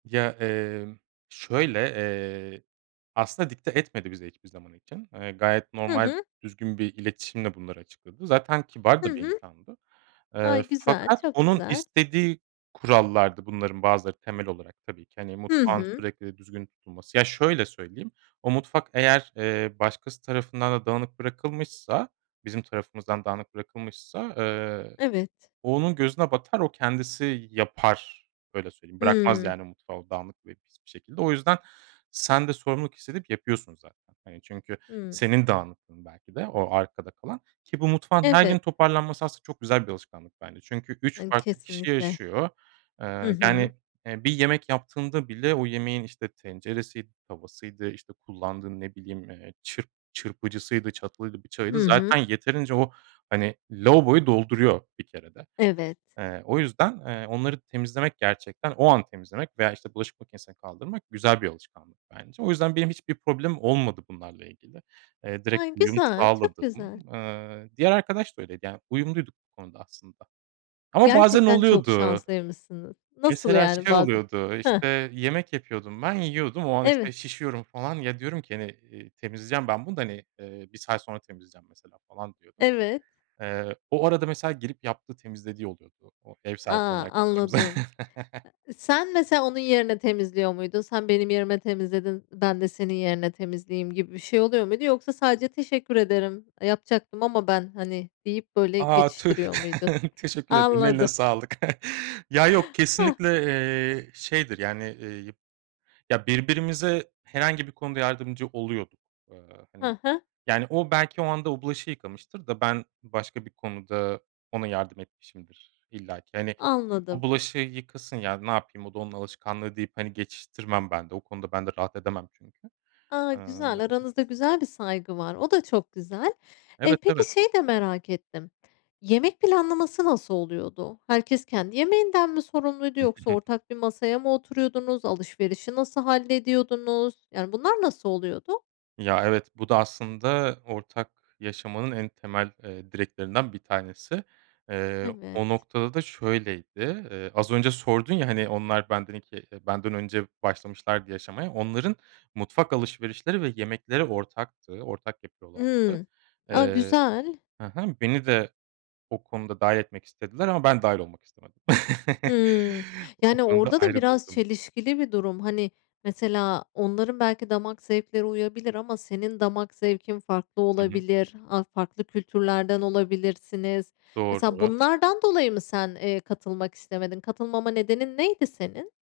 Ya, emm, şöyle, eee, aslında dikte etmedi bize hiçbir zaman için. Eee, gayet Hı normal hı. düzgün bir iletişimle bunları açıkladı. Zaten kibar Hı da bir hı. insandı. Eee, Ay, güzel fakat çok onun güzel. istediği kurallardı bunların bazıları temel olarak tabii ki hani Hı mutfağın hı. sürekli düzgün tutulması. Ya, şöyle söyleyeyim. O mutfak eğer, eee, başkası tarafından da dağınık bırakılmışsa, bizim tarafımızdan dağınık bırakılmışsa, eee, Evet. o onun gözüne batar, o kendisi y yapar. Öyle söyleyeyim. Bırakmaz, Hıı. yani, mutfağı dağınık ve pis bir şekilde. O yüzden sen de sorumluluk hissedip yapıyorsun zaten. Hani, çünkü Hıı. senin dağınıklığın belki de o arkada kalan ki bu mutfağın her gün Evet. toparlanması aslında çok güzel bir alışkanlık bence. Çünkü 3 Ay, farklı kişi kesinlikle. yaşıyor. Hı Eee, hı. yani, eee, bir yemek yaptığında bile o yemeğin, işte, tenceresiydi, tavasıydı, işte, kullandığı ne bileyim, eee, çırp çırpıcısıydı, çatalıydı, bıçağıydı Hı hı. zaten yeterince o, hani, lavaboyu dolduruyor bir kerede. Evet. Eee, o yüzden, eee, onları temizlemek, gerçekten o an temizlemek veya işte bulaşık makinesine kaldırmak güzel bir alışkanlık bence. O yüzden benim hiçbir problemim olmadı bunlarla ilgili. Eee, direkt Ay uyum güzel, çok sağladım. güzel. Eee, diğer arkadaş da öyleydi. Yani, uyumluyduk bu konuda aslında ama bazen Gerçekten çok oluyordu. şanslıymışsınız. Nasıl Mesela yani? şey Bazen, oluyordu; hıh. işte, yemek yapıyordum, ben yiyordum. O an, Eve işte, şişiyorum falan. Ya, diyorum ki "Hani, eee, temizleyeceğim ben bunu da hani, eee, 1 saat sonra temizleyeceğim mesela falan," diyordum. Evet. Eee, o arada mesela gelip yaptığı, temizlediği oluyordu o ev A! sahibi olan arkadaşımız. Anladım. Eee, sen mesela onun yerine temizliyor muydun? "Sen benim yerime temizledin, ben de senin yerine temizleyeyim," gibi bir şey oluyor muydu yoksa sadece "Teşekkür ederim, eee, yapacaktım ama ben," hani, deyip, böyle, A! Tüh, geçiştiriyor muydun? teşekkür ederim, eline Anladım. sağlık. Ya, yok Heh. kesinlikle, eee, şeydir, yani, eee, yıp ya, birbirimize herhangi bir konuda yardımcı oluyorduk. Eee, He hani, he. yani o belki o anda o bulaşığı yıkamıştır da ben başka bir konuda ona yardım etmişimdir illaki. "Hani, o Anladım. bulaşığı yıkasın ya, ne yapayım o da onun alışkanlığı," deyip, hani, geçiştirmem ben de o konuda ben de rahat edemem çünkü, A! eee Güzel. Aranızda güzel bir saygı var. O da çok güzel. Eee, Evet, evet. peki, şeyi de merak ettim. Yemek planlaması nasıl oluyordu? Herkes kendi yemeğinden mi sorumluydu yoksa [unintelligible] ortak bir masaya mı oturuyordunuz? Alışverişi nasıl hallediyordunuz? Yani, bunlar nasıl oluyordu? Ya, evet, bu da aslında ortak yaşamanın en temel, eee, direklerinden bir tanesi. Eee, Evet. o noktada da şöyleydi. Eee, az önce sordun ya, hani, onlar benden 2 benden önce başlamışlardı yaşamaya. Onların mutfak alışverişleri ve yemekleri ortaktı. Ortak yapıyorlardı. Imm, a, Eee güzel. He he, beni de o konuda dâhil etmek istediler ama ben dâhil olmak istemedim. Hımm, O yani, konuda orada da ayrı biraz durdum. çelişkili bir durum. Hani, mesela onların belki damak zevkleri uyabilir ama senin damak zevkin farklı Hı hı. olabilir, a farklı kültürlerden olabilirsiniz; mesela Doğru. bunlardan dolayı mı sen, eee, katılmak istemedin? Katılmama nedenin neydi senin?